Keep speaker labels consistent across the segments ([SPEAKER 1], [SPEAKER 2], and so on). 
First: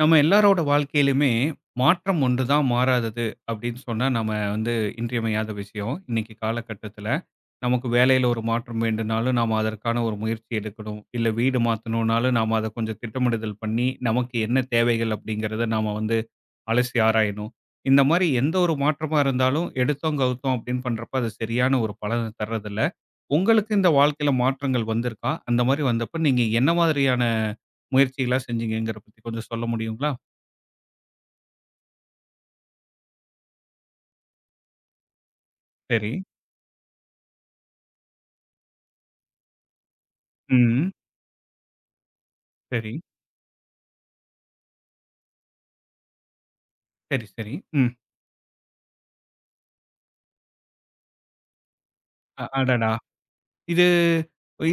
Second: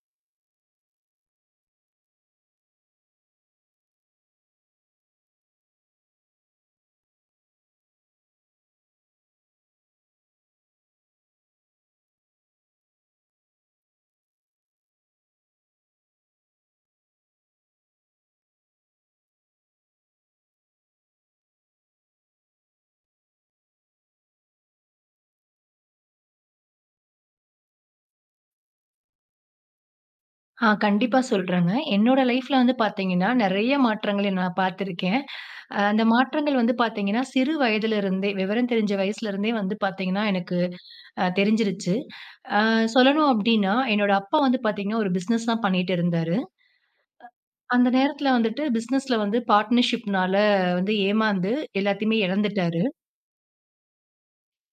[SPEAKER 1] நம்ம எல்லாரோட வாழ்க்கையிலுமே மாற்றம் ஒன்று தான் மாறாதது அப்படின்னு சொன்னால் நம்ம வந்து இன்றியமையாத விஷயம் இன்னைக்கு காலகட்டத்தில் நமக்கு வேலையில் ஒரு மாற்றம் வேண்டுனாலும் நாம் அதற்கான ஒரு முயற்சி எடுக்கணும், இல்லை வீடு மாற்றணும்னாலும் நாம் அதை கொஞ்சம் திட்டமிடுதல் பண்ணி நமக்கு என்ன தேவைகள் அப்படிங்கிறத நாம் வந்து அலசி ஆராயணும். இந்த மாதிரி எந்த ஒரு மாற்றமாக இருந்தாலும் எடுத்தோம் கவுத்தோம் அப்படின்னு பண்ணுறப்ப அது சரியான ஒரு பலனை தர்றதில்ல. உங்களுக்கு இந்த வாழ்க்கையில் மாற்றங்கள் வந்திருக்கா? அந்த மாதிரி வந்தப்ப நீங்கள் என்ன மாதிரியான முயற்சிகள்லாம் செஞ்சீங்கங்கிற பத்தி கொஞ்சம் சொல்ல முடியுங்களா?
[SPEAKER 2] கண்டிப்பா சொல்றேங்க. என்னோட லைஃப்ல வந்து பார்த்தீங்கன்னா, நெறைய மாற்றங்களை நான் பார்த்திருக்கேன். அந்த
[SPEAKER 1] சரி.
[SPEAKER 2] மாற்றங்கள் வந்து பார்த்தீங்கன்னா, சிறு வயதிலிருந்தே விவரம் தெரிஞ்ச வயசுலருந்தே வந்து பார்த்தீங்கன்னா, எனக்கு
[SPEAKER 1] ம்.
[SPEAKER 2] தெரிஞ்சிருச்சு.
[SPEAKER 1] சரி,
[SPEAKER 2] சொல்லணும் அப்டின்னா, என்னோட அப்பா வந்து பார்த்தீங்கன்னா, ஒரு பிசினஸ் தான் பண்ணிட்டு இருந்தாரு.
[SPEAKER 1] சரி, சரி.
[SPEAKER 2] அந்த
[SPEAKER 1] ம்.
[SPEAKER 2] நேரத்துல வந்துட்டு பிசினஸ்ல வந்து பார்ட்னர்ஷிப்னால வந்து ஏமாந்து எல்லாத்தையுமே
[SPEAKER 1] அ
[SPEAKER 2] இழந்துட்டாரு.
[SPEAKER 1] அடடா! இது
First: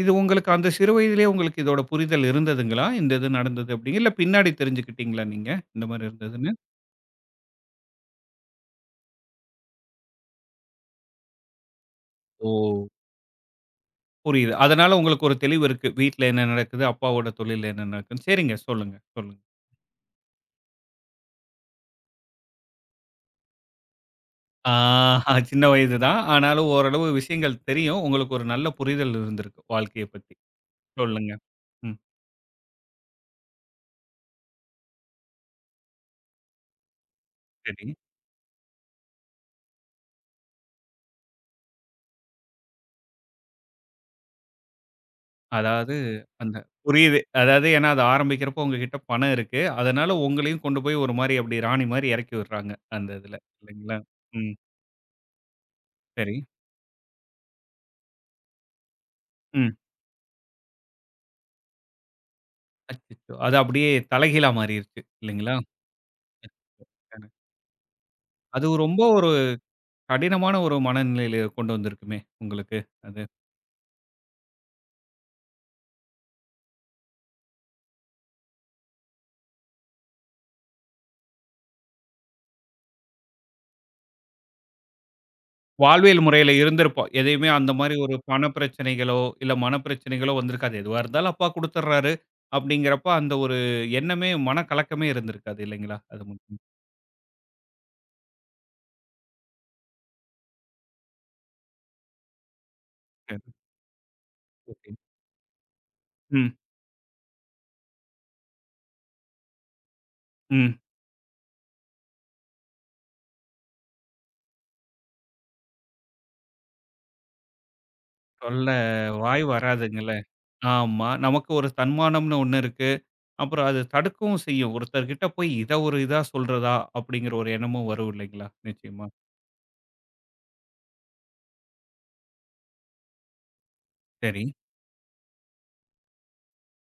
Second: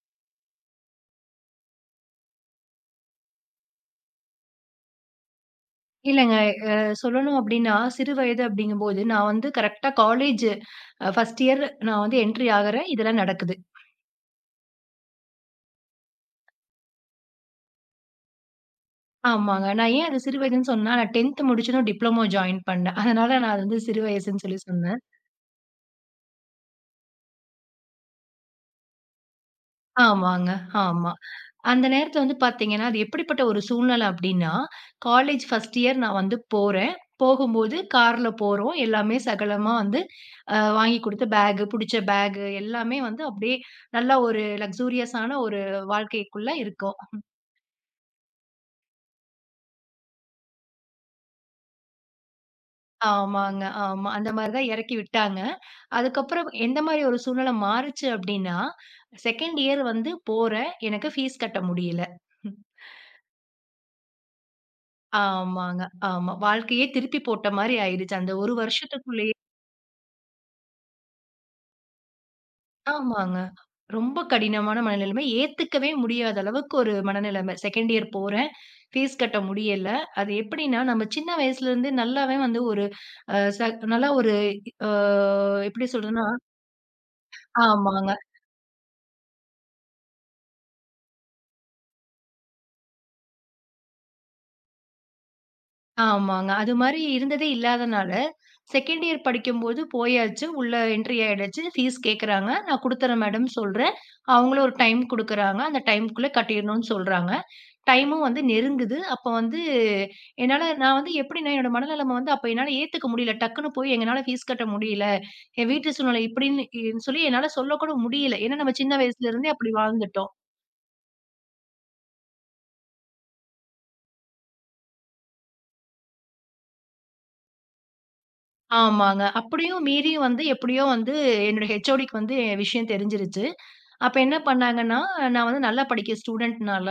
[SPEAKER 1] இது உங்களுக்கு அந்த சிறு வயதிலேயே உங்களுக்கு இதோட புரிதல் இருந்ததுங்களா? இந்த இது நடந்தது அப்டின்னு இல்ல பின்னாடி தெரிஞ்சுக்கிட்டீங்களா நீங்க? இந்த மாரி
[SPEAKER 2] இல்லங்க,
[SPEAKER 1] இருந்ததுன்னு?
[SPEAKER 2] சொல்லணும் அப்டின்னா, சிறு வயது அப்டிங்கும்போது நான் வந்து கரெக்ட்டா காலேஜ் 1 இயர் நான் வந்து என்ட்ரி
[SPEAKER 1] ஓ!
[SPEAKER 2] ஆகுறேன். இதெல்லாம் நடக்குது.
[SPEAKER 1] புரியுது. அதனால உங்களுக்கு ஒரு தெளிவு இருக்கு. வீட்ல என்ன நடக்குது? அப்பாவோட தொழில்ல என்ன நடக்குதுன்னு. சரிங்க. சொல்லுங்க, சொல்லுங்க.
[SPEAKER 2] ஆமாங்க. நான் ஏன் அது சிறு வயதுன்னு சொன்னேன்னா, நான் 10th முடிச்சதும் டிப்ளமோ ஜாயின் பண்ணேன். அதனால நான் அது வந்து சிறு வயசுன்னு சொல்லி
[SPEAKER 1] ஆ
[SPEAKER 2] சொன்னேன்.
[SPEAKER 1] சின்ன வயது தான். ஆனாலும் ஓரளவு விஷயங்கள் தெரியும். உங்களுக்கு ஒரு நல்ல புரிதல் இருந்திருக்கு. வாழ்க்கைய பத்தி.
[SPEAKER 2] ஆமாங்க, ஆமா.
[SPEAKER 1] சொல்லுங்க.
[SPEAKER 2] அந்த
[SPEAKER 1] ம்.
[SPEAKER 2] நேரத்துல வந்து பாத்தீங்கன்னா, அது எப்படிப்பட்ட ஒரு சூழ்நிலை அப்டின்னா, காலேஜ் ஃபர்ஸ்ட் இயர் நான் வந்து போறேன். போகும்போது
[SPEAKER 1] சரி.
[SPEAKER 2] கார்ல போறோம். எல்லாமே சகலமா வந்து வாங்கி குடுத்து பேகு, புடிச்ச பேகு எல்லாமே வந்து அப்டியே நல்லா ஒரு லக்ஸூரியஸான ஒரு
[SPEAKER 1] அதாவது
[SPEAKER 2] வாழ்க்கைக்குள்ள
[SPEAKER 1] அந்த
[SPEAKER 2] இருக்கோம்.
[SPEAKER 1] புரியுது. அதாவது ஏன்னா அது ஆரம்பிக்கிறப்போ உங்ககிட்ட பணம் இருக்கு. அதனால உங்களையும் கொண்டு போய் ஒரு மாரி அப்படி ராணி மாரி இறக்கி விடுறாங்க. அந்த இதுல
[SPEAKER 2] ஆமாங்க,
[SPEAKER 1] இல்லைங்களா?
[SPEAKER 2] ஆமா. அந்த மாரி
[SPEAKER 1] ம்.
[SPEAKER 2] தான் எறக்கி விட்டாங்க.
[SPEAKER 1] சரி.
[SPEAKER 2] அதுக்கப்புறம் எந்த மாரி ஒரு சூழ்நிலை மாறுச்சு அப்டின்னா, 2nd
[SPEAKER 1] ம்.
[SPEAKER 2] இயர் வந்து போறேன். எனக்கு ஃபீஸ் கட்ட முடியல.
[SPEAKER 1] அச்சச்சோ! அது அப்படியே தலைகீழா மாறிருச்சு இல்லைங்களா?
[SPEAKER 2] ஆமாங்க. ஆமா. வாழ்க்கையே திருப்பி போட்ட மாரி ஆயிடுச்சு. அந்த 1
[SPEAKER 1] அது ரொம்ப ஒரு
[SPEAKER 2] வருஷத்துக்குள்ளயே
[SPEAKER 1] கடினமான ஒரு மனநிலையில கொண்டு வந்திருக்குமே உங்களுக்கு அது.
[SPEAKER 2] ஆமாங்க. ரொம்ப கடினமான மனநிலைமை. ஏத்துக்கவே முடியாத அளவுக்கு ஒரு மனநிலைமை. 2nd இயர் போறேன். ஃபீஸ் கட்ட முடியல. அது எப்டின்னா, நம்ம சின்ன வயசுலருந்து நல்லாவே வந்து ஒரு அ ச நல்லா ஒரு அ எப்டி
[SPEAKER 1] வாழ்வியல்
[SPEAKER 2] சொல்றதுன்னா
[SPEAKER 1] முறையில இருந்திருப்போம். எதையுமே அந்த மாரி
[SPEAKER 2] ஆமாங்க.
[SPEAKER 1] ஒரு பண பிரச்சனைகளோ, இல்ல மன பிரச்சனைகளோ வந்திருக்காது. எதுவா இருந்தாலும் அப்பா குடுத்துடுறாரு அப்படிங்கிறப்ப அந்த ஒரு எண்ணமே மனக்கலக்கமே இருந்திருக்காது இல்லைங்களா? அது
[SPEAKER 2] ஆமாங்க. அது மாரி இருந்ததே இல்லாதனால, செகண்ட் இயர் படிக்கும்போது போயாச்சு, உள்ள என்ட்ரி ஆயிடுச்சு. ஃபீஸ் கேட்குறாங்க. நான் குடுத்துர்றேன்
[SPEAKER 1] மட்டும்
[SPEAKER 2] மேடம்ன்னு சொல்றேன். அவங்களும் ஒரு டைம் குடுக்குறாங்க. அந்த டைம்க்குள்ள
[SPEAKER 1] ம்,
[SPEAKER 2] கட்டிறணும்னு சொல்றாங்க. டைமும் வந்து நெருங்குது. அப்ப வந்து என்னால
[SPEAKER 1] ம்.
[SPEAKER 2] நான் வந்து எப்படின்னா, என்னோட மனநெலைமை வந்து அப்ப என்னால ஏத்துக்க முடியல. டக்குன்னு போய் எங்கனால ஃபீஸ் கட்ட முடியல. என் வீட்டு சூழ்நிலை இப்படின்னு இன்னு சொல்லி என்னால சொல்லக்கூட முடியல. ஏன்னா,
[SPEAKER 1] சொல்ல
[SPEAKER 2] நம்ம சின்ன
[SPEAKER 1] வாய்
[SPEAKER 2] வயசுலருந்தே அப்படி
[SPEAKER 1] வராதுங்கல்ல.
[SPEAKER 2] வாழ்ந்துட்டோம்.
[SPEAKER 1] ஆமா. நமக்கு ஒரு தன்மானம்னு ஒண்ணு இருக்கு. அப்புறம் அது தடுக்கவும் செய்யும். ஒருத்தர்கிட்ட போய் இத ஒரு இதா சொல்றதா? அப்படிங்கிற ஒரு எண்ணமும் வரும் இல்லைங்களா? நிச்சயமா.
[SPEAKER 2] ஆமாங்க. அப்படியும் மீறியும் வந்து எப்படியோ வந்து என்னோட ஹெச்ஓடிக்கு வந்து விஷயம் தெரிஞ்சிருச்சு. அப்ப என்ன
[SPEAKER 1] சரி.
[SPEAKER 2] பண்ணாங்கன்னா, நான் வந்து நல்லா படிக்கிற ஸ்டூடண்ட்னால,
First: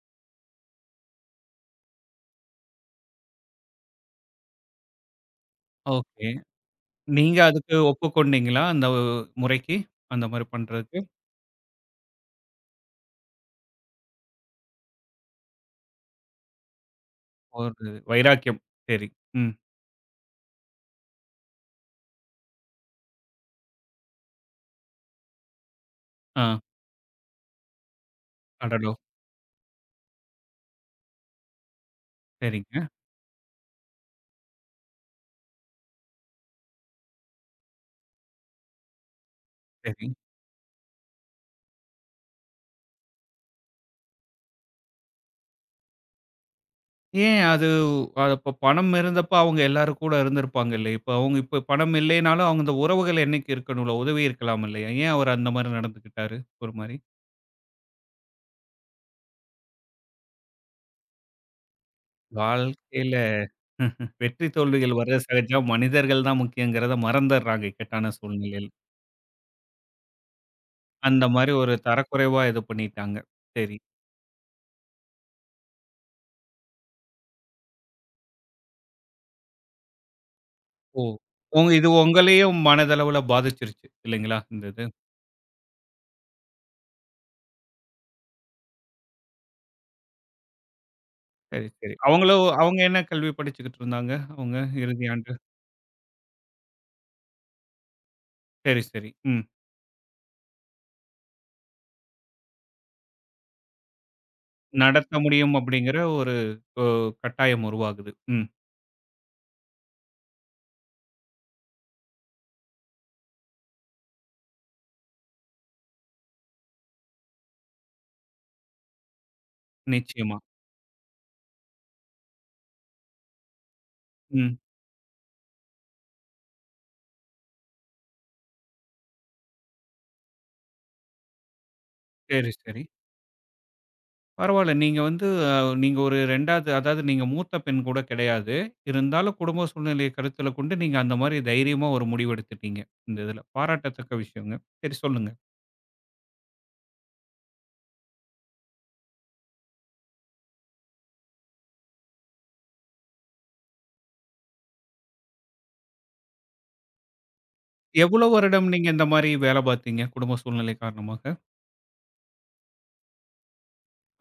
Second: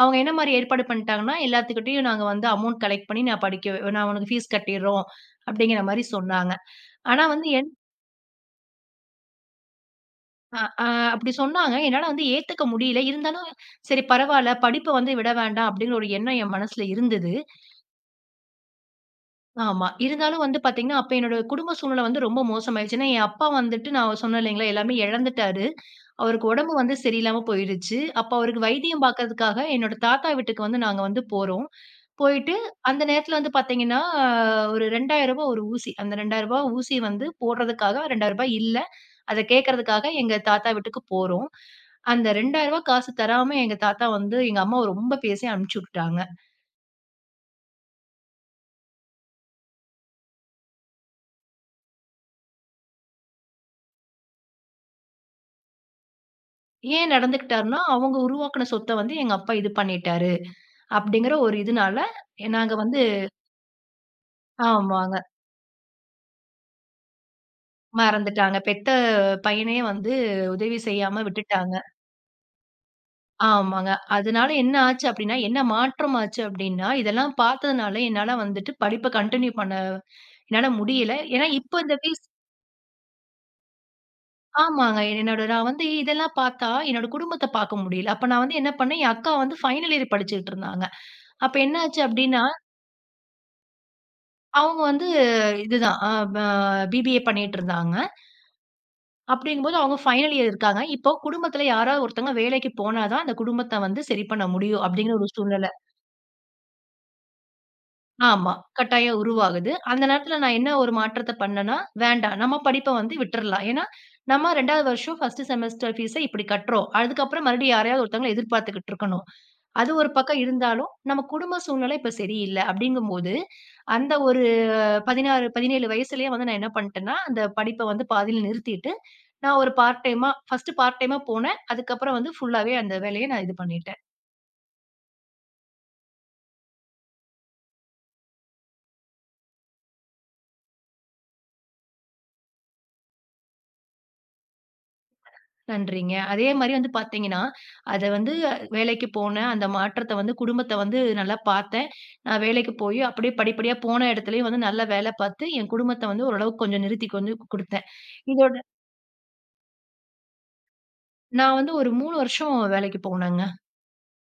[SPEAKER 2] அவங்க என்ன மாரி ஏற்பாடு பண்ணிட்டாங்கன்னா, எல்லாத்துக்கிட்டயும் நாங்க வந்து அமௌண்ட் கலெக்ட் பண்ணி நான் படிக்க நான் உனக்கு ஃபீஸ் கட்டிர்றோம். அப்படிங்கிற மாரி
[SPEAKER 1] ஓகே.
[SPEAKER 2] சொன்னாங்க. ஆனா
[SPEAKER 1] நீங்க
[SPEAKER 2] வந்து என்
[SPEAKER 1] அதுக்கு ஒப்புக்கொண்டீங்களா? அந்த முறைக்கு? அந்த மாரி
[SPEAKER 2] அ அ
[SPEAKER 1] பண்றதுக்கு?
[SPEAKER 2] அப்படி சொன்னாங்க. என்னால வந்து ஏத்துக்க முடியல. இருந்தாலும், சரி பரவால்ல படிப்ப வந்து விட வேண்டாம் அப்படிங்கிற ஒரு எண்ணம் என் மனசுல இருந்தது.
[SPEAKER 1] ஒரு வைராக்கியம். சரி. ம்.
[SPEAKER 2] ஆமா. இருந்தாலும் வந்து பாத்தீங்கன்னா, அப்ப என்னோட குடும்ப சூழ்நிலை வந்து ரொம்ப மோசமாயிருச்சு. ஏன்னா, என் அப்பா வந்துட்டு நான் சொன்னேன் இல்லைங்களா, எல்லாமே இழந்துட்டாரு.
[SPEAKER 1] ஆ.
[SPEAKER 2] அவருக்கு உடம்பு வந்து சரியில்லாம போயிருச்சு. அப்ப அவருக்கு
[SPEAKER 1] அடடோ!
[SPEAKER 2] வைத்தியம் பாக்கறதுக்காக என்னோட தாத்தா வீட்டுக்கு வந்து நாங்க வந்து போறோம். போயிட்டு
[SPEAKER 1] சரிங்க.
[SPEAKER 2] அந்த நேரத்துல வந்து பாத்தீங்கன்னா, ஒரு ரூ. 2000 ஒரு ஊசி. அந்த ரூ. 2000 ஊசி வந்து போடுறதுக்காக ரூ. 2000 இல்ல. அத கேட்கறதுக்காக
[SPEAKER 1] சரி.
[SPEAKER 2] எங்க தாத்தா வீட்டுக்கு போறோம். அந்த ரூ. 2000 காசு தராம எங்க தாத்தா வந்து எங்க அம்மாவ ரொம்ப பேசி அனுப்பிச்சு விட்டுட்டாங்க.
[SPEAKER 1] ஏன் அது அது அப்ப பணம் இருந்தப்ப அவங்க எல்லாரும் கூட இருந்திருப்பாங்க இல்ல. இப்ப அவங்க இப்ப பணம் இல்லைனாலும் அவங்க அந்த உறவுகள் என்னைக்கு இருக்கணும்ல, உதவி இருக்கலாம் இல்லையா? ஏன் அவர் அந்த மாரி நடந்துக்கிட்டாரு? ஒரு மாரி.
[SPEAKER 2] ஏன் நடந்துக்கிட்டாருன்னா, அவங்க உருவாக்குன சொத்த வந்து எங்க அப்பா இது பண்ணிட்டாரு, அப்படிங்கிற ஒரு இதுனால நாங்க வந்து
[SPEAKER 1] வாழ்க்கையில வெற்றி தோல்விகள்
[SPEAKER 2] ஆமாங்க.
[SPEAKER 1] வர்றது சகஜம். மனிதர்கள் தான் முக்கியங்கிறத மறந்தர்றாங்க இக்கட்டான
[SPEAKER 2] மறந்துட்டாங்க.
[SPEAKER 1] சூழ்நிலையில.
[SPEAKER 2] பெத்த பையனையே வந்து உதவி செய்யாம
[SPEAKER 1] அந்த மாரி ஒரு
[SPEAKER 2] விட்டுட்டாங்க.
[SPEAKER 1] தரக்குறைவா இது பண்ணிட்டாங்க. சரி.
[SPEAKER 2] ஆமாங்க. அதனால என்ன ஆச்சு அப்படின்னா, என்ன மாற்றம் ஆச்சு அப்படின்னா, இதெல்லாம் பார்த்ததுனால என்னால வந்துட்டு படிப்ப கன்டின்யூ பண்ண என்னால
[SPEAKER 1] ஓ!
[SPEAKER 2] முடியல. ஏன்னா
[SPEAKER 1] உங்க
[SPEAKER 2] இப்ப
[SPEAKER 1] இது
[SPEAKER 2] இந்த ஃபீஸ்
[SPEAKER 1] உங்களையும் மனதளவுல பாதிச்சிருச்சு இல்லைங்களா? இந்த இது.
[SPEAKER 2] ஆமாங்க. என்னோட நான் வந்து இதெல்லாம் பார்த்தா என்னோட குடும்பத்த பார்க்க முடியல. அப்ப நான் வந்து என்ன பண்ணேன், என் அக்கா வந்து ஃபைனல் இயர் படிச்சுட்டு இருந்தாங்க. அப்ப
[SPEAKER 1] சரி,
[SPEAKER 2] என்ன
[SPEAKER 1] சரி.
[SPEAKER 2] ஆச்சு அப்படின்னா
[SPEAKER 1] அவங்களும் அவங்க என்ன கல்வி படிச்சுக்கிட்டு இருந்தாங்க? அவங்க
[SPEAKER 2] அவங்க
[SPEAKER 1] இறுதி
[SPEAKER 2] வந்து
[SPEAKER 1] ஆண்டு.
[SPEAKER 2] இதுதான் அ ப பிபிஏ பண்ணிட்டுருந்தாங்க.
[SPEAKER 1] சரி, சரி. ம்.
[SPEAKER 2] அப்படிங்கும்போது அவங்க ஃபைனல் இயர் இருக்காங்க. இப்போ குடும்பத்துல யாராவது ஒருத்தவங்க வேலைக்கு போனா தான் அந்த குடும்பத்த வந்து சரி பண்ண முடியும்
[SPEAKER 1] நடத்த
[SPEAKER 2] அப்படிங்கிற ஒரு
[SPEAKER 1] முடியும்
[SPEAKER 2] சூழ்நிலை.
[SPEAKER 1] அப்படிங்கிற ஒரு அ கட்டாயம் உருவாகுது. ம்.
[SPEAKER 2] ஆமா. கட்டாயம் உருவாகுது. அந்த நேரத்துல நான் என்ன ஒரு மாற்றத்த பண்ணேன்னா, வேண்டாம் நம்ம படிப்ப வந்து விட்டுறலாம். ஏன்னா, நம்ம 2nd வருஷம் 1 செமஸ்டர் ஃபீஸ இப்படி கட்டுறோம். அதுக்கப்புறம் மறுபடியும் யாரையாவது ஒருத்தவங்கள எதிர்பார்த்துக்கிட்டு இருக்கணும். அது ஒரு
[SPEAKER 1] நிச்சயமா.
[SPEAKER 2] பக்கம் இருந்தாலும், நம்ம குடும்ப சூழ்நிலை இப்ப சரியில்ல. அப்படிங்கும்போது, அந்த ஒரு
[SPEAKER 1] ம்.
[SPEAKER 2] 16, 17 வயசுலயே வந்து நான் என்ன பண்ணிட்டேன்னா, அந்த படிப்ப வந்து பாதியில நிறுத்திட்டு, நான் ஒரு பார்ட் டைமா ஃபர்ஸ்ட் பார்ட் டைமா போனேன். அதுக்கப்புறம் வந்து
[SPEAKER 1] சரி,
[SPEAKER 2] ஃபுல்லாவே
[SPEAKER 1] சரி.
[SPEAKER 2] அந்த வேலைய நான் இது பண்ணிட்டேன்.
[SPEAKER 1] பரவால்ல. நீங்க வந்து அ நீங்க ஒரு 2வது அதாவது நீங்க மூத்த பெண் கூட கிடையாது. இருந்தாலும் குடும்ப சூழ்நிலையை கருத்தில கொண்டு நீங்க அந்த மாரி தைரியமா ஒரு முடிவு எடுத்துட்டீங்க. இந்த இதில. பாராட்டத்தக்க விஷயங்க. சரி சொல்லுங்க.
[SPEAKER 2] நன்றிங்க. அதே மாரி வந்து பார்த்தீங்கன்னா, அத வந்து வேலைக்கு போனேன். அந்த மாற்றத்த வந்து குடும்பத்த வந்து நல்லா பார்த்தேன். நான் வேலைக்கு போய் அப்படியே படிப்படியா போன இடத்துலயும் வந்து நல்ல வேல பார்த்து, என் குடும்பத்த வந்து ஓரளவுக்கு கொஞ்சம் நிறுத்தி கொஞ்சம் குடுத்தேன்.
[SPEAKER 1] எவ்வளவு
[SPEAKER 2] இதோட
[SPEAKER 1] வருடம் நீங்க இந்த மாரி வேலை பார்த்தீங்க? குடும்ப சூழ்நிலை காரணமாக.
[SPEAKER 2] நான் வந்து ஒரு 3 வருஷம் வேலைக்கு போனேங்க.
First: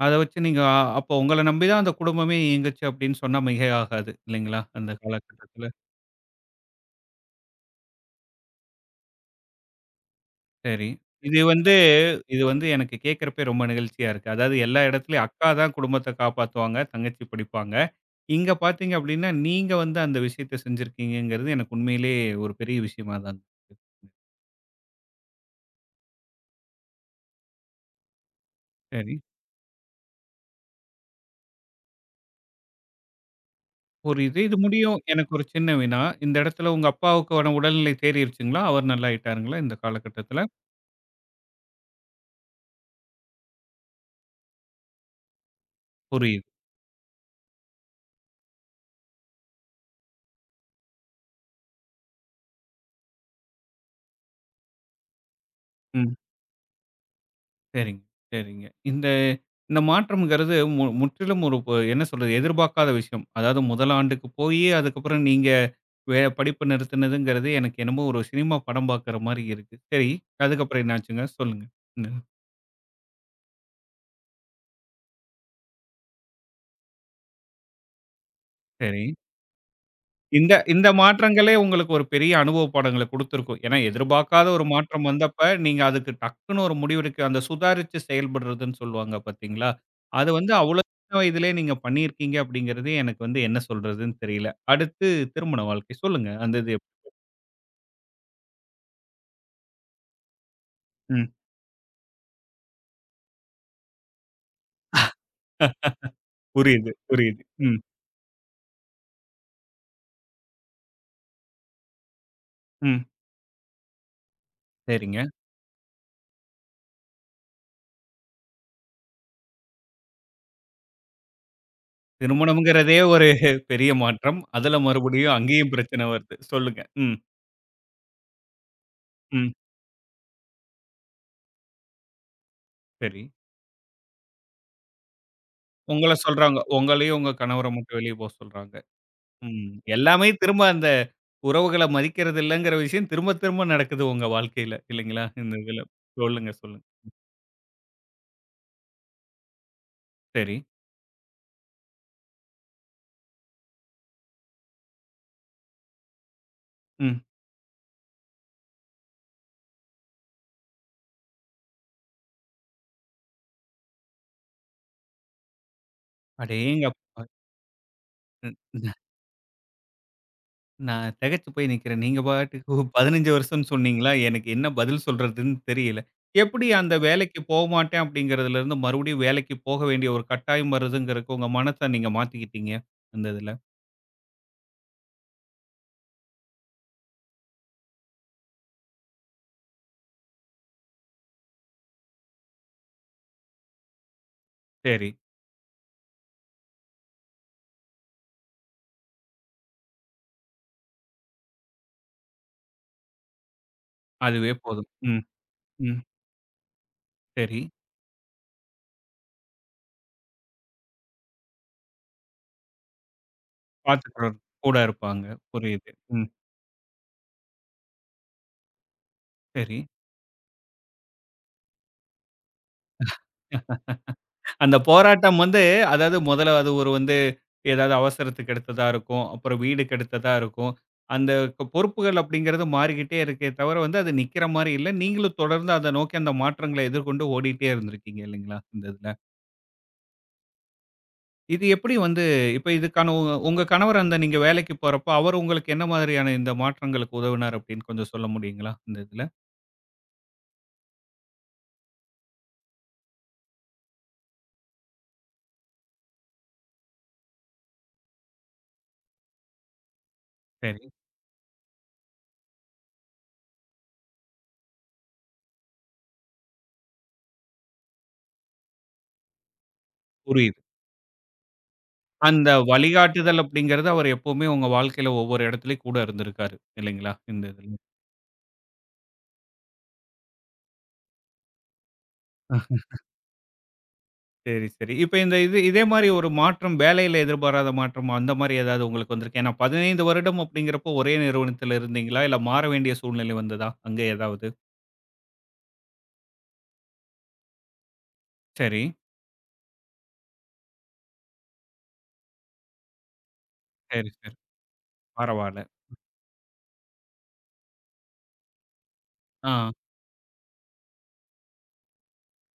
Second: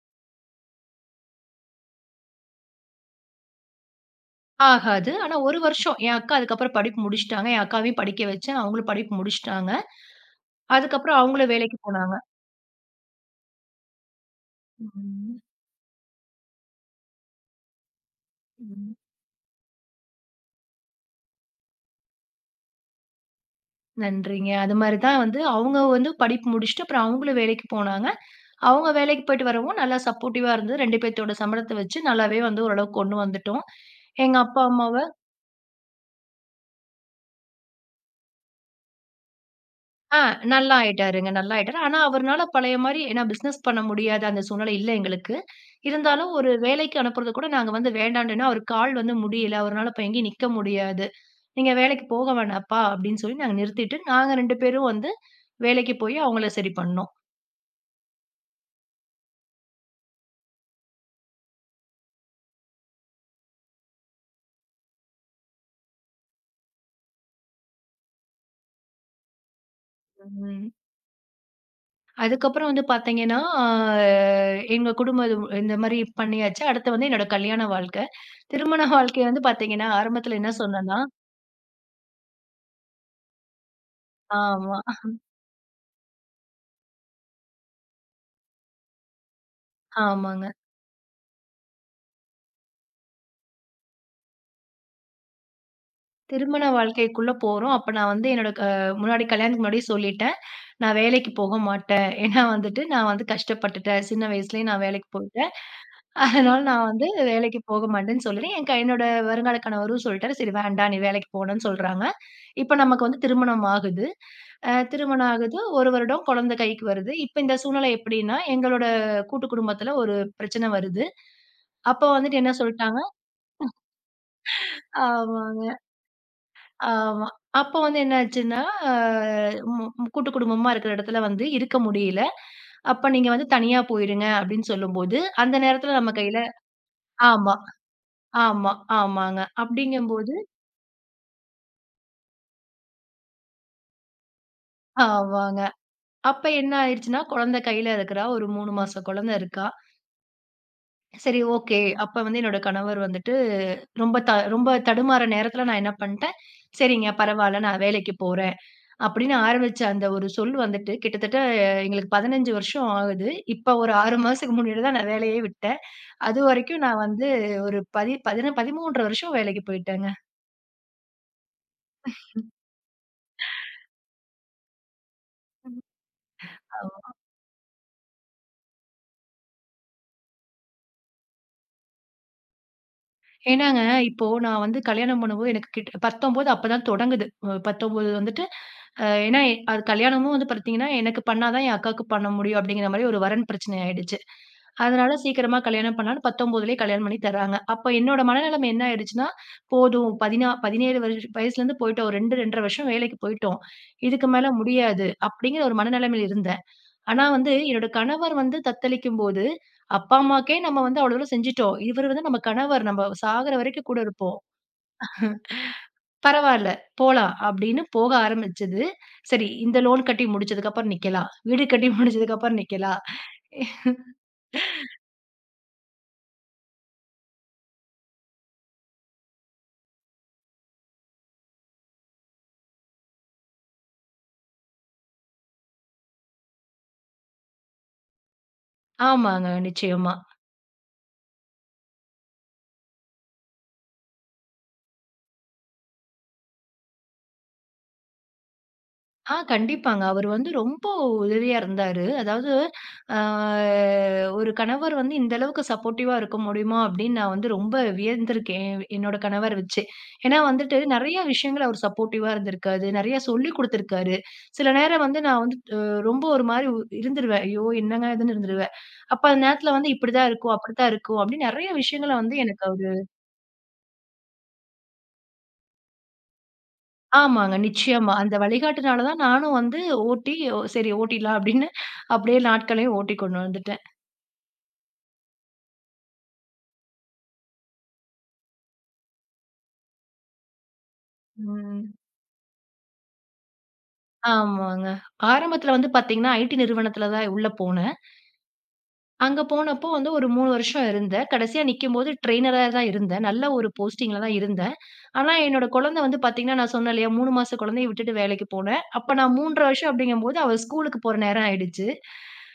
[SPEAKER 1] அத வச்சு நீங்க அப்போ உங்கள நம்பி தான் அந்த குடும்பமே இயங்குச்சு அப்படின்னு சொன்னா மிகை ஆகாது. இல்லைங்களா? அந்த
[SPEAKER 2] ஆகாது. ஆனா 1
[SPEAKER 1] காலகட்டத்தில.
[SPEAKER 2] வருஷம் என் அக்கா அதுக்கப்புறம் படிப்பு முடிச்சுட்டாங்க. என் அக்காவையும் படிக்க வச்சேன். அவங்களும் படிப்பு முடிச்சுட்டாங்க.
[SPEAKER 1] சரி.
[SPEAKER 2] அதுக்கப்புறம்
[SPEAKER 1] இது
[SPEAKER 2] அவங்களும்
[SPEAKER 1] வந்து
[SPEAKER 2] வேலைக்கு போனாங்க.
[SPEAKER 1] இது வந்து எனக்கு கேட்கிறப்பயே ரொம்ப நிகழ்ச்சியா இருக்கு. அதாவது எல்லா இடத்துலயும்
[SPEAKER 2] ம்.
[SPEAKER 1] அக்கா தான் குடும்பத்த காப்பாத்துவாங்க. தங்கச்சி படிப்பாங்க. இங்க பார்த்தீங்க
[SPEAKER 2] ம்.
[SPEAKER 1] அப்படின்னா, நீங்க வந்து அந்த விஷயத்த செஞ்சிருக்கீங்கங்கிறது எனக்கு உண்மையிலேயே ஒரு பெரிய விஷயமா தான் இருக்கு.
[SPEAKER 2] நன்றிங்க. அது மாரி தான் வந்து அவங்க வந்து படிப்பு முடிச்சுட்டு அப்புறம் அவங்களும் வேலைக்கு போனாங்க. அவங்க
[SPEAKER 1] சரி.
[SPEAKER 2] வேலைக்கு போயிட்டு வரவும் நல்லா சப்போர்ட்டிவா இருந்தது. 2 பேத்தோட சம்பளத்த வச்சு நல்லாவே வந்து ஓரளவுக்கு கொண்டு வந்துட்டோம்.
[SPEAKER 1] புரியுது.
[SPEAKER 2] எங்க
[SPEAKER 1] இது இது
[SPEAKER 2] அப்பா, அம்மாவ
[SPEAKER 1] முடியும். எனக்கு ஒரு சின்ன வினா. இந்த இடத்துல உங்க அப்பாவுக்கான உடல்நிலை தேறிருச்சுங்களா? அவர் நல்லாயிட்டாருங்களா இந்த
[SPEAKER 2] ஆ
[SPEAKER 1] காலகட்டத்துல?
[SPEAKER 2] நல்லா ஆயிட்டாருங்க. நல்லா ஆயிட்டாரு. ஆனா அவருனால பழைய மாரி ஏன்னா பிசினஸ் பண்ண முடியாத அந்த சூழ்நிலை இல்ல எங்களுக்கு. இருந்தாலும்
[SPEAKER 1] புரியுது.
[SPEAKER 2] ஒரு வேலைக்கு அனுப்புறது கூட நாங்க வந்து வேண்டான்ட்டோம். ஏன்னா அவருக்கு கால் வந்து முடியல. அவருனால இப்ப எங்கேயும் நிக்க முடியாது. "நீங்க வேலைக்கு போக வேணாம்ப்பா" அப்படின்னு சொல்லி நாங்க நிறுத்திட்டு, நாங்க 2 பேரும் வந்து வேலைக்கு
[SPEAKER 1] ம்.
[SPEAKER 2] போய் அவங்கள சரி பண்ணோம்.
[SPEAKER 1] சரிங்க, சரிங்க. இந்த இந்த மாற்றம்ங்கிறது மு முற்றிலும் ஒரு ப என்ன சொல்றது? எதிர்பார்க்காத விஷயம். அதாவது முதல் ஆண்டுக்கு போயி, அதுக்கப்புறம் நீங்க வே படிப்ப நிறுத்தினதுங்கிறது எனக்கு என்னமோ ஒரு சினிமா படம் பார்க்குற மாரி இருக்கு. சரி,
[SPEAKER 2] ம்.
[SPEAKER 1] அதுக்கப்புறம் என்னாச்சுங்க? சொல்லுங்க. ம்.
[SPEAKER 2] அதுக்கப்புறம் வந்து பார்த்தீங்கன்னா, எங்க குடும்பம் இது இந்த மாரி பண்ணியாச்சு. அடுத்து வந்து என்னோட கல்யாண வாழ்க்கை. திருமண
[SPEAKER 1] சரி.
[SPEAKER 2] வாழ்க்கை வந்து பார்த்தீங்கன்னா, ஆரம்பத்தில என்ன
[SPEAKER 1] இந்த இந்த
[SPEAKER 2] சொன்னேன்னா
[SPEAKER 1] மாற்றங்களே உங்களுக்கு ஒரு பெரிய அனுபவ பாடங்கள குடுத்திருக்கும். ஏன்னா எதிர்பார்க்காத ஒரு
[SPEAKER 2] ஆமா,
[SPEAKER 1] மாற்றம் வந்தப்ப, நீங்க அதுக்கு டக்குனு ஒரு முடிவெடுக்க அந்த சுதாரிச்சு செயல்படுறதுன்னு சொல்லுவாங்க பார்த்தீங்களா? அது
[SPEAKER 2] ஆமாங்க.
[SPEAKER 1] வந்து அவ்வளோ சின்ன வயதிலேயே நீங்க பண்ணியிருக்கீங்க அப்படிங்கிறது எனக்கு வந்து என்ன சொல்றதுன்னு தெரியல. அடுத்து திருமண வாழ்க்கை. சொல்லுங்க அந்த
[SPEAKER 2] திருமண
[SPEAKER 1] இது எப்
[SPEAKER 2] வாழ்க்கைக்குள்ள போறோம். அப்ப நான் வந்து என்னோட முன்னாடி கல்யாணத்துக்கு முன்னாடியே சொல்லிட்டேன். நான்
[SPEAKER 1] ம்.
[SPEAKER 2] வேலைக்கு போக மாட்டேன். ஏன்னா வந்துட்டு நான் வந்து கஷ்டப்பட்டுட்டேன். சின்ன வயசுலயே நான் வேலைக்கு போயிட்டேன். அதனால நான்
[SPEAKER 1] புரியுது,
[SPEAKER 2] வந்து
[SPEAKER 1] புரியுது.
[SPEAKER 2] வேலைக்கு
[SPEAKER 1] ம்,
[SPEAKER 2] போக மாட்டேன்னு சொல்லிட்டேன். என் என்னோட வருங்கால கணவரும் சொல்லிட்டாரு. "சரி வேண்டாம் நீ வேலைக்கு போணும்னு" சொல்றாங்க. இப்ப
[SPEAKER 1] ம்.
[SPEAKER 2] நமக்கு வந்து திருமணம் ஆகுது.
[SPEAKER 1] சரிங்க.
[SPEAKER 2] திருமணம் ஆகுது. 1 வருடம் குழந்தை கைக்கு வருது. இப்ப இந்த சூழ்நிலை எப்படின்னா, எங்களோட கூட்டு குடும்பத்துல ஒரு பிரச்சனை வருது. அப்ப வந்துட்டு என்ன
[SPEAKER 1] திருமணம்ங்கிறதே
[SPEAKER 2] சொல்ட்டாங்க,
[SPEAKER 1] ஒரு பெரிய மாற்றம். அதுல மறுபடியும்
[SPEAKER 2] ஆமாங்க.
[SPEAKER 1] அங்கேயும் பிரச்சனை வருது. சொல்லுங்க. ம்,
[SPEAKER 2] ஆமா. அப்ப வந்து என்ன ஆச்சுன்னா, அ
[SPEAKER 1] ம்.
[SPEAKER 2] கூட்டு குடும்பமா இருக்கிற இடத்துல வந்து இருக்க முடியல. அப்ப
[SPEAKER 1] சரி.
[SPEAKER 2] நீங்க வந்து தனியா போயிருங்க அப்படின்னு சொல்லும்போது, அந்த நேரத்துல
[SPEAKER 1] உங்கள
[SPEAKER 2] நம்ம கையில
[SPEAKER 1] சொல்றாங்க. உங்களையும் உங்க
[SPEAKER 2] ஆமா,
[SPEAKER 1] கணவர மட்டும் வெளிய போ சொல்றாங்க.
[SPEAKER 2] ஆமா, ஆமாங்க.
[SPEAKER 1] ம். எல்லாமே
[SPEAKER 2] அப்படிங்கும்போது
[SPEAKER 1] திரும்ப அந்த உறவுகள மதிக்கிறது இல்லங்கிற விஷயம் திரும்ப திரும்ப நடக்குது உங்க வாழ்க்கையில. இல்லைங்களா? இந்த
[SPEAKER 2] ஆமாங்க.
[SPEAKER 1] இதுல.
[SPEAKER 2] அப்ப
[SPEAKER 1] சொல்லுங்க,
[SPEAKER 2] என்ன
[SPEAKER 1] சொல்லுங்க.
[SPEAKER 2] ஆயிருச்சுன்னா, குழந்தை கையில இருக்கிறா. ஒரு 3 மாச குழந்தை இருக்கா.
[SPEAKER 1] சரி.
[SPEAKER 2] சரி ஓகே. அப்ப வந்து என்னோட கணவர் வந்துட்டு ரொம்ப தடுமாற நேரத்துல நான் என்ன பண்ட்டேன், சரிங்க
[SPEAKER 1] ம்.
[SPEAKER 2] பரவால்ல நான் வேலைக்கு போறேன். அப்படின்னு ஆரம்பிச்ச அந்த ஒரு சொல் வந்துட்டு கிட்டத்தட்ட எங்களுக்கு 15 வருஷம் ஆகுது. இப்ப ஒரு 6 மாசத்துக்கு முன்னாடி தான் நான் வேலையே விட்டேன். அதுவரைக்கும் நான்
[SPEAKER 1] அடேங்கப்பா!
[SPEAKER 2] வந்து ஒரு பதி பதின
[SPEAKER 1] ம். ந
[SPEAKER 2] 13 வருஷம் வேலைக்கு போயிட்டேங்க.
[SPEAKER 1] நான் திகைச்சு போய் நிக்கிறேன். நீங்க பாட்டுக்கு 15 வருஷம்னு சொன்னீங்களா? எனக்கு என்ன பதில் சொல்றதுன்னு தெரியல. எப்படி அந்த வேலைக்கு போமாட்டேன் அப்படிங்கிறதுலருந்து மறுபடியும் வேலைக்கு போக வேண்டிய ஒரு கட்டாயம் வருதுங்கிறதுக்கு உங்க மனச நீங்க மாத்திக்கிட்டீங்க, அந்த இதுல?
[SPEAKER 2] ஏன்னாங்க, இப்போ நான் வந்து கல்யாணம் பண்ணும்போது எனக்கு கிட்ட 19 அப்பதான் தொடங்குது. 19 வந்துட்டு ஏன்னா அது கல்யாணமும் வந்து பார்த்தீங்கன்னா, எனக்கு பண்ணா தான் என் அக்காவுக்கு பண்ண முடியும் அப்படிங்கிற மாரி ஒரு வரன் பிரச்சனை ஆயிடுச்சு.
[SPEAKER 1] சரி.
[SPEAKER 2] அதனால சீக்கிரமா கல்யாணம் பண்ணலான்னு 19லயே கல்யாணம் பண்ணி தர்றாங்க. அப்ப என்னோட மனநிலைமை என்ன ஆயிடுச்சுன்னா, போதும் 17 வருஷ வயசுலேருந்து போயிட்டோம். 2, 2 1/2 வருஷம் வேலைக்கு போயிட்டோம். இதுக்கு
[SPEAKER 1] அதுவே
[SPEAKER 2] மேல
[SPEAKER 1] போதும்.
[SPEAKER 2] முடியாது
[SPEAKER 1] ம்,
[SPEAKER 2] அப்படிங்கிற ஒரு
[SPEAKER 1] ம்.
[SPEAKER 2] மனநிலைமையில இருந்தேன். ஆனா வந்து
[SPEAKER 1] சரி.
[SPEAKER 2] என்னோட கணவர் வந்து தத்தளிக்கும்போது, அப்பா, அம்மாக்கே நம்ம வந்து அவ்வளோ தூரம் செஞ்சுட்டோம். இவரு வந்து நம்ம கணவர். நம்ம சாகுற வரைக்கும் கூட
[SPEAKER 1] பாத்துக்கிறோம்.
[SPEAKER 2] இருப்போம்.
[SPEAKER 1] கூட இருப்பாங்க. புரியுது. ம்.
[SPEAKER 2] பரவால்ல போலாம் அப்படின்னு போக ஆரம்பிச்சது. சரி
[SPEAKER 1] சரி.
[SPEAKER 2] இந்த லோன் கட்டி முடிச்சதுக்கப்புறம் நிக்கலாம். வீடு கட்டி முடிச்சதுக்கப்புறம் நிக்கலாம்.
[SPEAKER 1] அந்த போராட்டம் வந்து அதாவது முதல்ல அது ஒரு வந்து ஏதாவது அவசரத்துக்கு எடுத்ததா இருக்கும். அப்புறம் வீடுக்கு எடுத்ததா இருக்கும். அந்த க பொறுப்புகள் அப்படிங்கிறது மாறிக்கிட்டே இருக்கே தவிர வந்து அது நிக்கிற மாரி இல்ல. நீங்களும் தொடர்ந்து அத நோக்கி அந்த மாற்றங்கள எதிர்கொண்டு ஓடிட்டே இருந்திருக்கீங்க இல்லைங்களா? இந்த இதுல.
[SPEAKER 2] ஆமாங்க. நிச்சயமா.
[SPEAKER 1] இது எப்படி வந்து இப்ப இதுக்கான உ உங்க கணவர் அந்த நீங்க வேலைக்கு போறப்போ, அவர் உங்களுக்கு என்ன மாதிரியான இந்த மாற்றங்களுக்கு உதவினார் அப்படின்னு கொஞ்சம் சொல்ல முடியுங்களா? இந்த இதுல.
[SPEAKER 2] கண்டிப்பாங்க. அவரு வந்து ரொம்ப உதவியா இருந்தாரு. அதாவது ஆ ஒரு கணவர் வந்து இந்த அளவுக்கு சப்போர்ட்டிவா இருக்க முடியுமா? அப்படின்னு நான் வந்து ரொம்ப வியந்திருக்கேன். என்னோட கணவர வச்சு. ஏன்னா வந்துட்டு
[SPEAKER 1] சரி,
[SPEAKER 2] நெறைய விஷயங்கள் அவர் சப்போர்ட்டிவா இருந்திருக்காரு. நெறைய சொல்லிக் குடுத்துருக்காரு. சில நேரம் வந்து நான் வந்து ரொம்ப ஒரு மாரி இருந்துருவேன். ஐயோ! என்னங்க இதுன்னு இருந்துருவேன். அப்ப அந்த நேரத்துல வந்து இப்படிதான் இருக்கும்,
[SPEAKER 1] புரியுது.
[SPEAKER 2] அப்படித்தான் இருக்கும் அப்படின்னு நெறைய விஷயங்கள வந்து
[SPEAKER 1] அந்த
[SPEAKER 2] எனக்கு
[SPEAKER 1] வழிகாட்டுதல் அப்படிங்கிறது அவர் எப்பவுமே உங்க வாழ்க்கையில ஒவ்வொரு இடத்துலயும் கூட இருந்திருக்காரு. இல்லைங்களா? இந்த
[SPEAKER 2] ஆமாங்க.
[SPEAKER 1] இதுல.
[SPEAKER 2] நிச்சயமா. அந்த வழிகாட்டுனால தான் நானும் வந்து ஓட்டி, "ஓ சரி ஓட்டிடலாம்" அப்படின்னு அப்படியே நாட்களையும் ஓட்டி கொண்டு வந்துட்டேன்.
[SPEAKER 1] சரி, சரி. இப்ப இந்த இதே மாரி ஒரு மாற்றம் வேலையில எதிர்பாராத மாற்றம் அந்த மாரி ஏதாவது உங்களுக்கு வந்திருக்கா? ஏன்னா 15 வருடம் அப்படிங்கிறப்போ ஒரே நிறுவனத்தில
[SPEAKER 2] ம்.
[SPEAKER 1] இருந்தீங்களா? இல்ல மாற வேண்டிய சூழ்நிலை வந்ததா? அங்க ஏதாவது?
[SPEAKER 2] ஆமாங்க. ஆரம்பத்தில வந்து பார்த்தீங்கன்னா, ஐடி நிறுவனத்தில தான் உள்ள போனேன்.
[SPEAKER 1] சரி,
[SPEAKER 2] அங்க போனப்போ வந்து ஒரு 3 வருஷம் இருந்தேன். கடைசியா நிக்கும்போது ட்ரெய்னரா தான் இருந்தேன். நல்ல ஒரு
[SPEAKER 1] சரி,
[SPEAKER 2] போஸ்டிங்ல
[SPEAKER 1] சரி.
[SPEAKER 2] தான் இருந்தேன். ஆனா
[SPEAKER 1] பரவால்ல.
[SPEAKER 2] என்னோட குழந்தை வந்து பாத்தீங்கன்னா, நான் சொன்னேன் இல்லையா 3 மாச குழந்தைய விட்டுட்டு வேலைக்கு போனேன். அப்ப நான் 3 1/2
[SPEAKER 1] ஆ.
[SPEAKER 2] வருஷம் அப்படிங்கும்போது அவ ஸ்கூலுக்கு போற நேரம் ஆயிடுச்சு.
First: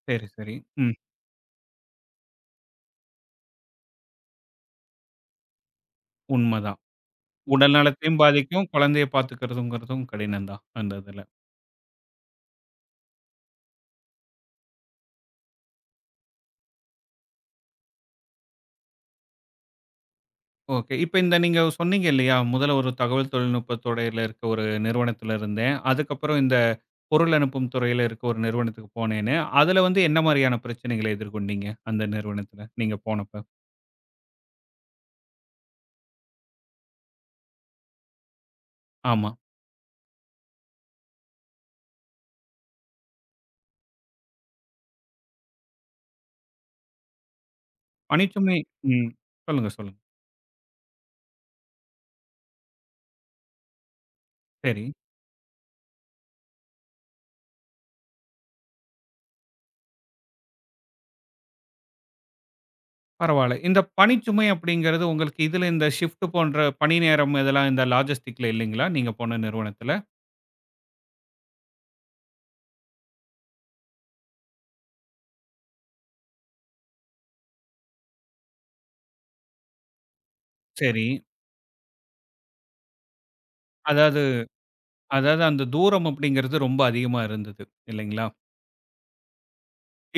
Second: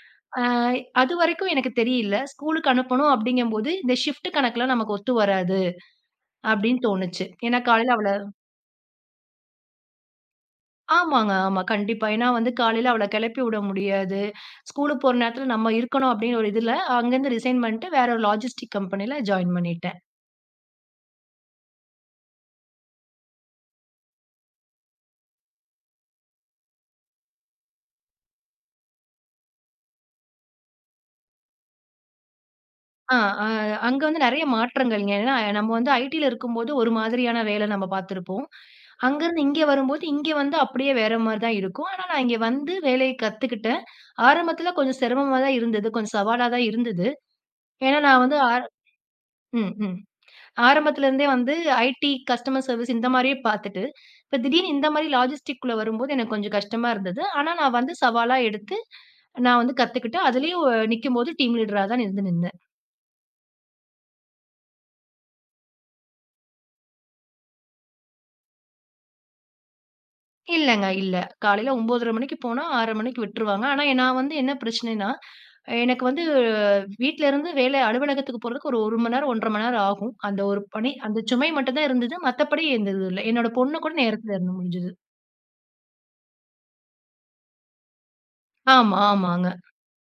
[SPEAKER 1] சரி,
[SPEAKER 2] ஆ
[SPEAKER 1] சரி. ம்.
[SPEAKER 2] அதுவரைக்கும் எனக்கு தெரியல. ஸ்கூலுக்கு அனுப்பணும் அப்படிங்கும்போது, இந்த ஷிஃப்ட் கணக்குலாம் நமக்கு ஒத்து வராது
[SPEAKER 1] உண்மதான்.
[SPEAKER 2] அப்படின்னு தோணுச்சு. ஏன்னா
[SPEAKER 1] உடல்
[SPEAKER 2] காலையில அவள
[SPEAKER 1] நலத்தையும் பாதிக்கும், குழந்தைய பார்த்துக்கிறதுங்கிறதும் கடினம் தான் அந்த இதுல.
[SPEAKER 2] ஆமாங்க. ஆமா. கண்டிப்பா. ஏன்னா வந்து காலையில அவள கெளப்பி விட முடியாது. ஸ்கூலுக்கு போற நேரத்துல நம்ம இருக்கணும் அப்டின்னு ஒரு இதுல, அங்கருந்து ரிசைன் பண்ணிட்டு வேற ஒரு லாஜிஸ்டிக் கம்பெனில ஜாயின் பண்ணிட்டேன்.
[SPEAKER 1] ஓகே. இப்ப இந்த நீங்க சொன்னீங்க இல்லையா? முதல்ல ஒரு தகவல் தொழில்நுட்பத் துறையில இருக்க ஒரு நிறுவனத்துல இருந்தேன். அதுக்கப்புறம் இந்த பொருள் அனுப்பும் துறையில இருக்க ஒரு நிறுவனத்துக்கு போனேன்னு. அதுல வந்து என்ன மாரியான பிரச்சனைகள எதிர்கொண்டீங்க? அந்த நிறுவனத்துல நீங்க
[SPEAKER 2] ஆ
[SPEAKER 1] போனப்ப?
[SPEAKER 2] அ அங்க வந்து நெறைய மாற்றங்கள்ங்க. ஏன்னா நம்ம வந்து ஐடில இருக்கும்போது ஒரு மாதிரியான வேல நம்ம பார்த்திருப்போம்.
[SPEAKER 1] ஆமா.
[SPEAKER 2] அங்கருந்து இங்க வரும்போது, இங்க வந்து அப்படியே வேற மாரி தான் இருக்கும். ஆனா நான் இங்க வந்து வேலைய கத்துக்கிட்டேன். ஆரம்பத்துல கொஞ்சம் சிரமமா தான் இருந்தது. கொஞ்சம் சவாலா தான் இருந்தது. ஏன்னா நான் வந்து
[SPEAKER 1] பணிச்சுமை
[SPEAKER 2] ஆர
[SPEAKER 1] ம். சொல்லுங்க,
[SPEAKER 2] ம், ம்.
[SPEAKER 1] சொல்லுங்க.
[SPEAKER 2] ஆரம்பத்துல இருந்தே வந்து ஐடி, கஸ்டமர் சர்விஸ் இந்த மாரியே பார்த்துட்டு, இப்ப திடீர்னு
[SPEAKER 1] சரி.
[SPEAKER 2] இந்த மாரி லாஜிஸ்டிக் குள்ள வரும்போது எனக்கு கொஞ்சம் கஷ்டமா இருந்தது. ஆனா நான் வந்து சவாலா எடுத்து, நான் வந்து கத்துக்கிட்டு, அதுலயும் நிக்கும்போது டீம் லீடரா தான் இருந்து நின்னேன்.
[SPEAKER 1] பரவால்ல. இந்த பணிச்சுமை அப்படிங்கிறது உங்களுக்கு இதுல இந்த ஷிஃப்ட் போன்ற பணி நேரம் இதெல்லாம் இந்த லாஜஸ்டிக்ல இல்லைங்களா? நீங்க போன நிறுவனத்துல?
[SPEAKER 2] இல்லங்க இல்ல. காலையில 9:30 மணிக்கு போனா 6 மணிக்கு விட்டுருவாங்க. ஆனா நான் வந்து என்ன பிரச்சனைன்னா, எனக்கு வந்து வீட்ல இருந்து வேலை அலுவலகத்துக்கு போறதுக்கு ஒரு 1 மணி நேரம், 1 1/2 மணி நேரம் ஆகும். அந்த ஒரு பணி
[SPEAKER 1] சரி.
[SPEAKER 2] அந்த சுமை மட்டும் தான் இருந்தது. மத்தபடி இருந்தது இல்ல. என்னோட பொண்ணு கூட
[SPEAKER 1] அதாவது
[SPEAKER 2] நேரத்துல இருந்து முடிஞ்சது.
[SPEAKER 1] அதாவது அந்த தூரம் அப்படிங்கிறது ரொம்ப அதிகமா இருந்தது இல்லைங்களா?
[SPEAKER 2] ஆமா, ஆமாங்க.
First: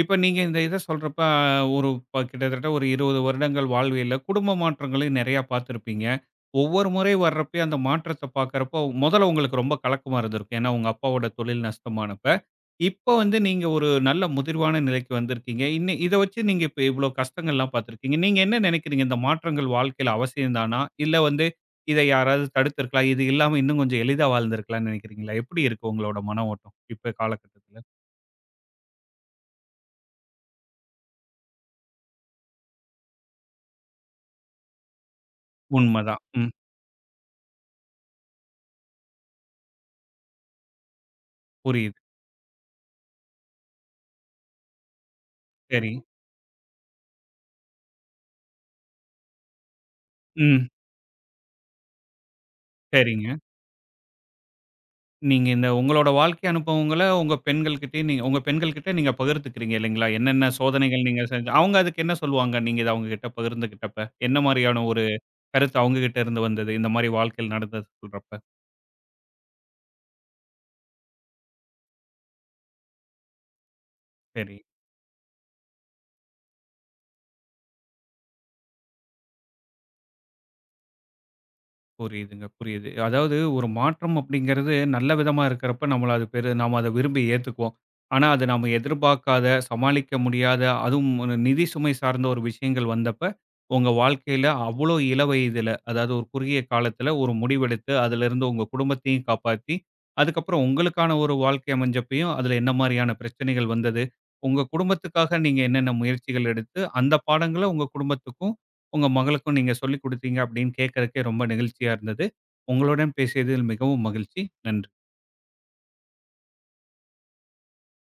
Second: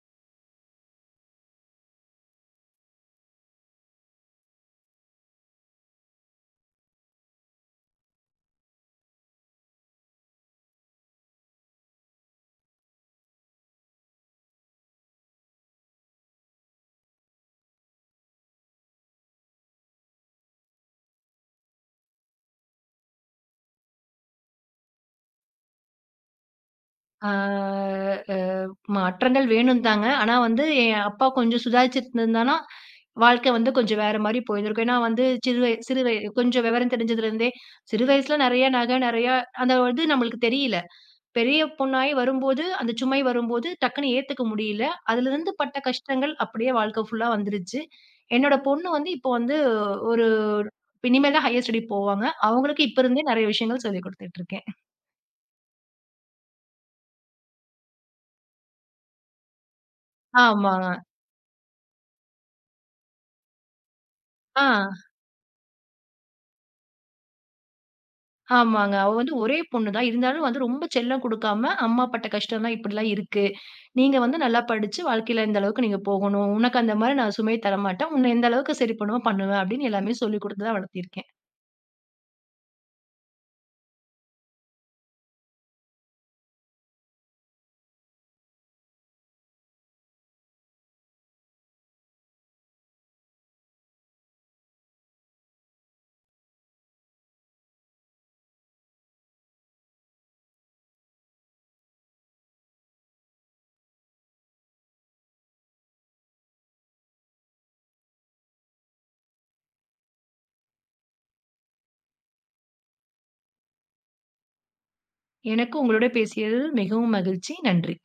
[SPEAKER 1] இப்ப நீங்க இந்த இத சொல்றப்ப, ஒரு ப கிட்டத்தட்ட ஒரு 20 வருடங்கள் வாழ்வியல்ல குடும்ப மாற்றங்களையும் நெறையா பார்த்திருப்பீங்க. ஒவ்வொரு முறை வர்றப்பயும் அந்த மாற்றத்த பார்க்கறப்போ, முதல்ல உங்களுக்கு ரொம்ப கலக்கமா இருந்திருக்கும். ஏன்னா, உங்க அப்பாவோட தொழில் நஷ்டமானப்ப. இப்ப வந்து நீங்க ஒரு நல்ல முதிர்வான நிலைக்கு வந்திருக்கீங்க. இன்னி இத வச்சு நீங்க இப்ப இவ்ளோ கஷ்டங்கள்லாம் பார்த்திருக்கீங்க. நீங்க என்ன நெனைக்கிறீங்க? இந்த மாற்றங்கள் வாழ்க்கையில அவசியம் தானா? இல்ல வந்து இத யாராவது தடுத்திருக்கலாம், இது இல்லாம இன்னும் கொஞ்சம் எளிதா வாழ்ந்திருக்கலாம்னு நெனைக்கிறீங்களா? எப்படி இருக்கு உங்களோட மன ஓட்டம்? இப்ப
[SPEAKER 2] ஆ
[SPEAKER 1] காலகட்டத்துல.
[SPEAKER 2] அ மாற்றங்கள் வேணும் தாங்க. ஆனா வந்து என் அப்பா கொஞ்சம் சுதாரிச்சிருந்திருந்தான்னா, வாழ்க்கை வந்து கொஞ்சம் வேற மாரி போயிருந்திருக்கும். ஏன்னா வந்து சிறு வய சிறு வய
[SPEAKER 1] உண்மதான். ம்.
[SPEAKER 2] கொஞ்சம் விவரம் தெரிஞ்சதுலருந்தே சிறு வயசுல நெறைய நகை, நெறையா அந்த இது நம்மளுக்கு தெரியல. பெரிய
[SPEAKER 1] புரியுது.
[SPEAKER 2] பொண்ணாயி வரும்போது, அந்த சுமை வரும்போது டக்குன்னு ஏத்துக்க முடியல. அதுலருந்து பட்ட
[SPEAKER 1] சரி.
[SPEAKER 2] கஷ்டங்கள் அப்படியே வாழ்க்கை ஃபுல்லா வந்துருச்சு. என்னோட பொண்ணு வந்து இப்போ வந்து ஒரு
[SPEAKER 1] ம்.
[SPEAKER 2] இனிமேல் தான் ஹையர் ஸ்டடி போவாங்க. அவங்களுக்கு இப்ப இருந்தே
[SPEAKER 1] சரிங்க.
[SPEAKER 2] நெறைய விஷயங்கள் சொல்லிக் குடுத்துட்டுருக்கேன்.
[SPEAKER 1] நீங்க இந்த உங்களோட வாழ்க்கை அனுபவங்கள உங்க பெண்கள்கிட்டயும் நீங்க உங்க பெண்கள்கிட்ட நீங்க பகிர்ந்துக்கிறீங்க இல்லைங்களா? என்னென்ன
[SPEAKER 2] ஆமாங்க.
[SPEAKER 1] சோதனைகள் நீங்க செஞ்ச அவங்க அதுக்கு என்ன சொல்லுவாங்க? நீங்க இத அவங்ககிட்ட பகிர்ந்துக்கிட்டப்ப? என்ன
[SPEAKER 2] ஆ.
[SPEAKER 1] மாரியான ஒரு கருத்து அவங்ககிட்ட இருந்து வந்தது? இந்த மாரி வாழ்க்கையில நடந்தது சொல்றப்ப?
[SPEAKER 2] ஆமாங்க. அவ வந்து ஒரே பொண்ணு தான். இருந்தாலும் வந்து ரொம்ப செல்லம் குடுக்காம, "அம்மா பட்ட கஷ்டம்லாம் இப்படிலாம் இருக்கு. நீங்க வந்து
[SPEAKER 1] சரி.
[SPEAKER 2] நல்லா படிச்சு வாழ்க்கையில இந்த அளவுக்கு நீங்க போகணும். உனக்கு அந்த மாரி நான் சுமைய தரமாட்டேன். உன்ன எந்த அளவுக்கு சரி பண்ணுவோ, பண்ணுவேன்." அப்படின்னு எல்லாமே சொல்லிக் குடுத்து தான் வளர்த்திருக்கேன்.
[SPEAKER 1] புரியுதுங்க, புரியுது. அதாவது ஒரு மாற்றம் அப்படிங்கிறது நல்ல விதமா இருக்கிறப்ப நம்மள அது பெரு நாம அத விரும்பி ஏத்துக்குவோம். ஆனா அது நாம எதிர்பார்க்காத, சமாளிக்க முடியாத, அதுவும் ஒரு நிதி சுமை சார்ந்த ஒரு விஷயங்கள் வந்தப்ப, உங்க வாழ்க்கையில அவ்வளோ இள வயதில, அதாவது ஒரு குறுகிய காலத்தில ஒரு முடிவெடுத்து, அதிலிருந்து உங்க குடும்பத்தையும் காப்பாத்தி, அதுக்கப்புறம் உங்களுக்கான ஒரு வாழ்க்கை அமைஞ்சப்பயும், அதில என்ன மாரியான பிரச்சனைகள் வந்தது? உங்க குடும்பத்துக்காக நீங்க என்னென்ன முயற்சிகள் எடுத்து, அந்த பாடங்கள உங்க குடும்பத்துக்கும் உங்க மகளுக்கும் நீங்க சொல்லிக் குடுத்தீங்க அப்படின்னு கேட்கறதுக்கே ரொம்ப நெகிழ்ச்சியா இருந்தது. உங்களுடன் பேசியதில் மிகவும் மகிழ்ச்சி. நன்றி.
[SPEAKER 2] எனக்கும் உங்களோட பேசியது மிகவும் மகிழ்ச்சி. நன்றி.